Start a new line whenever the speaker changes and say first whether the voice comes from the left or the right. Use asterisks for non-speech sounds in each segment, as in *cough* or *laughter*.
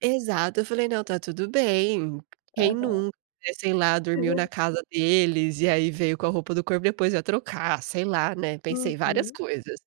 right: Exato, eu falei: "Não, tá tudo bem, quem
left: Aham.
right: nunca", sei lá dormiu na
left: *giggles*
right: casa deles, e aí veio com a roupa do corpo depois ia trocar, sei lá, né, pensei várias
left: Uhum.
right: coisas.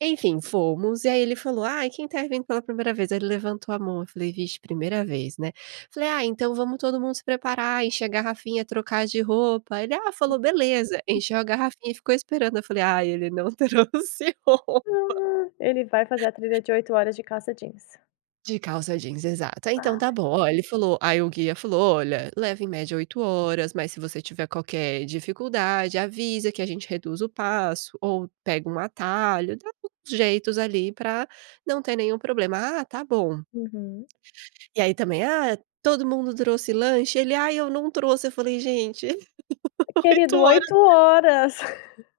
right: Enfim, fomos e aí ele falou: "Ai, quem tá vindo pela primeira vez?", aí ele levantou a mão, eu falei: "Vixe, primeira vez", né. Falei: "Ah, então vamos todo mundo se preparar, encher a garrafinha, trocar de roupa", ele, ah, falou: "Beleza". Encheu a garrafinha e ficou esperando, eu falei: "Ai, ele não trouxe roupa".
left: *gasps* Ele vai fazer a trilha de 8 horas de calça jeans.
right: De calça jeans, exato. Ah, então tá
left: Ai.
right: bom, ó, ele falou aí o guia falou: "Olha, leva em média 8 horas, mas se você tiver qualquer dificuldade avisa que a gente reduz o passo ou pega um atalho", dá uns jeitos ali pra não ter nenhum problema, "Ah, tá bom".
left: Uhum.
right: E aí também "Ah, todo mundo trouxe lanche?", ele: "Ai, eu não trouxe". Eu falei: "Gente, *laughs* 8
left: Querido,
right: horas".
left: 8 horas. *chuckles*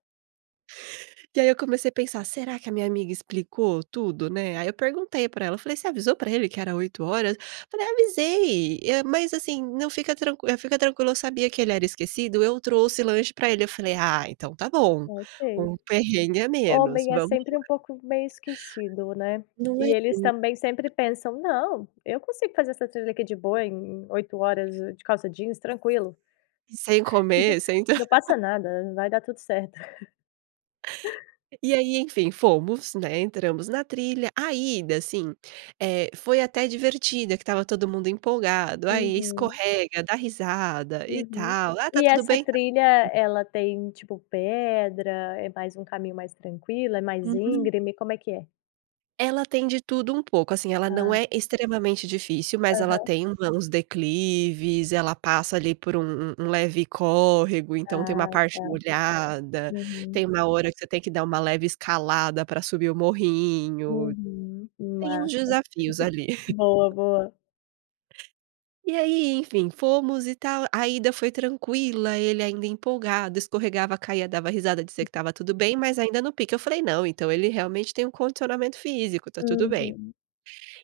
right: E aí eu comecei a pensar: "Será que a minha amiga explicou tudo, né", aí eu perguntei pra ela, falei: "Você avisou pra ele que era 8 horas?". Falei: "Avisei, eh, mas, assim, não, fica tranqu fica tranquila, eu sabia que ele era esquecido, eu trouxe lanche pra ele". Eu falei: "Ah, então tá bom,
left: Não sei.
right: um perrengue a menos,
left: Homem é
right: vamos
left: sempre um
right: lá".
left: pouco meio esquecido, né.
right: Não é
left: E eles também sempre
right: *unintelligible*
left: pensam: "Não, eu consigo fazer essa trilha aqui de boa em 8 horas de calça jeans, tranquilo.
right: Sem comer, sem
left: *giggles* Não
right: *laughs*
left: passa nada, vai dar tudo certo." *chuckles*
right: E aí, enfim, fomos, né, entramos na trilha, a ida, assim, eh, foi até divertida que estava todo mundo empolgado, aí
left: Uhum.
right: escorrega, dá risada e
left: Uhum.
right: tal "Ah, tá
left: E
right: tudo
left: essa
right: bem?"
left: trilha
right: *unintelligible*
left: ela tem, tipo, pedra, é mais um caminho mais tranquilo, é mais
right: Uhum.
left: íngreme, como é que é?
right: Ela tem de tudo um pouco, assim, ela não
left: Ah.
right: é extremamente difícil, mas ela
left: Aham.
right: tem u uns declives, ela passa ali por um um um leve córrego, então tem uma
left: Ah,
right: parte
left: tá.
right: molhada.
left: Uhum.
right: Tem uma hora que você tem que dar uma leve escalada pra subir o morrinho.
left: Uhum.
right: Tem uns
left: Massa.
right: desafios ali.
left: Boa,
right: *chuckles*
left: boa.
right: E aí, enfim, fomos e tal, a ida foi tranquila, ele ainda empolgado, escorregava, caía, dava risada, dizia que estava tudo bem, mas ainda no pique. Eu falei: "Não, ele realmente tem um condicionamento físico, tá tudo bem".
left: Uhum.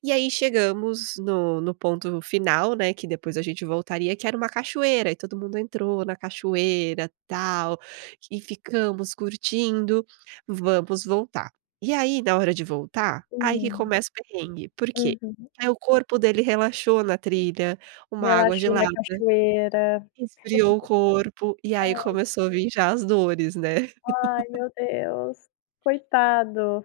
right: E aí, chegamos no no ponto final, né, que depois a gente voltaria, que era 1 cachoeira e todo mundo entrou na cachoeira tal e ficamos curtindo, vamos voltar. E aí na hora de voltar, aí que
left: Hum.
right: começa o perrengue, por quê?
left: Uhum.
right: Aí o corpo dele relaxou na trilha, uma água
left: Relaxou na
right: gelada,
left: cachoeira.
right: esfriou o corpo e
left: *chuckles*
right: aí
left: Ai.
right: começou a vir já as dores, né.
left: Ai
right: *laughs*
left: meu Deus, coitado.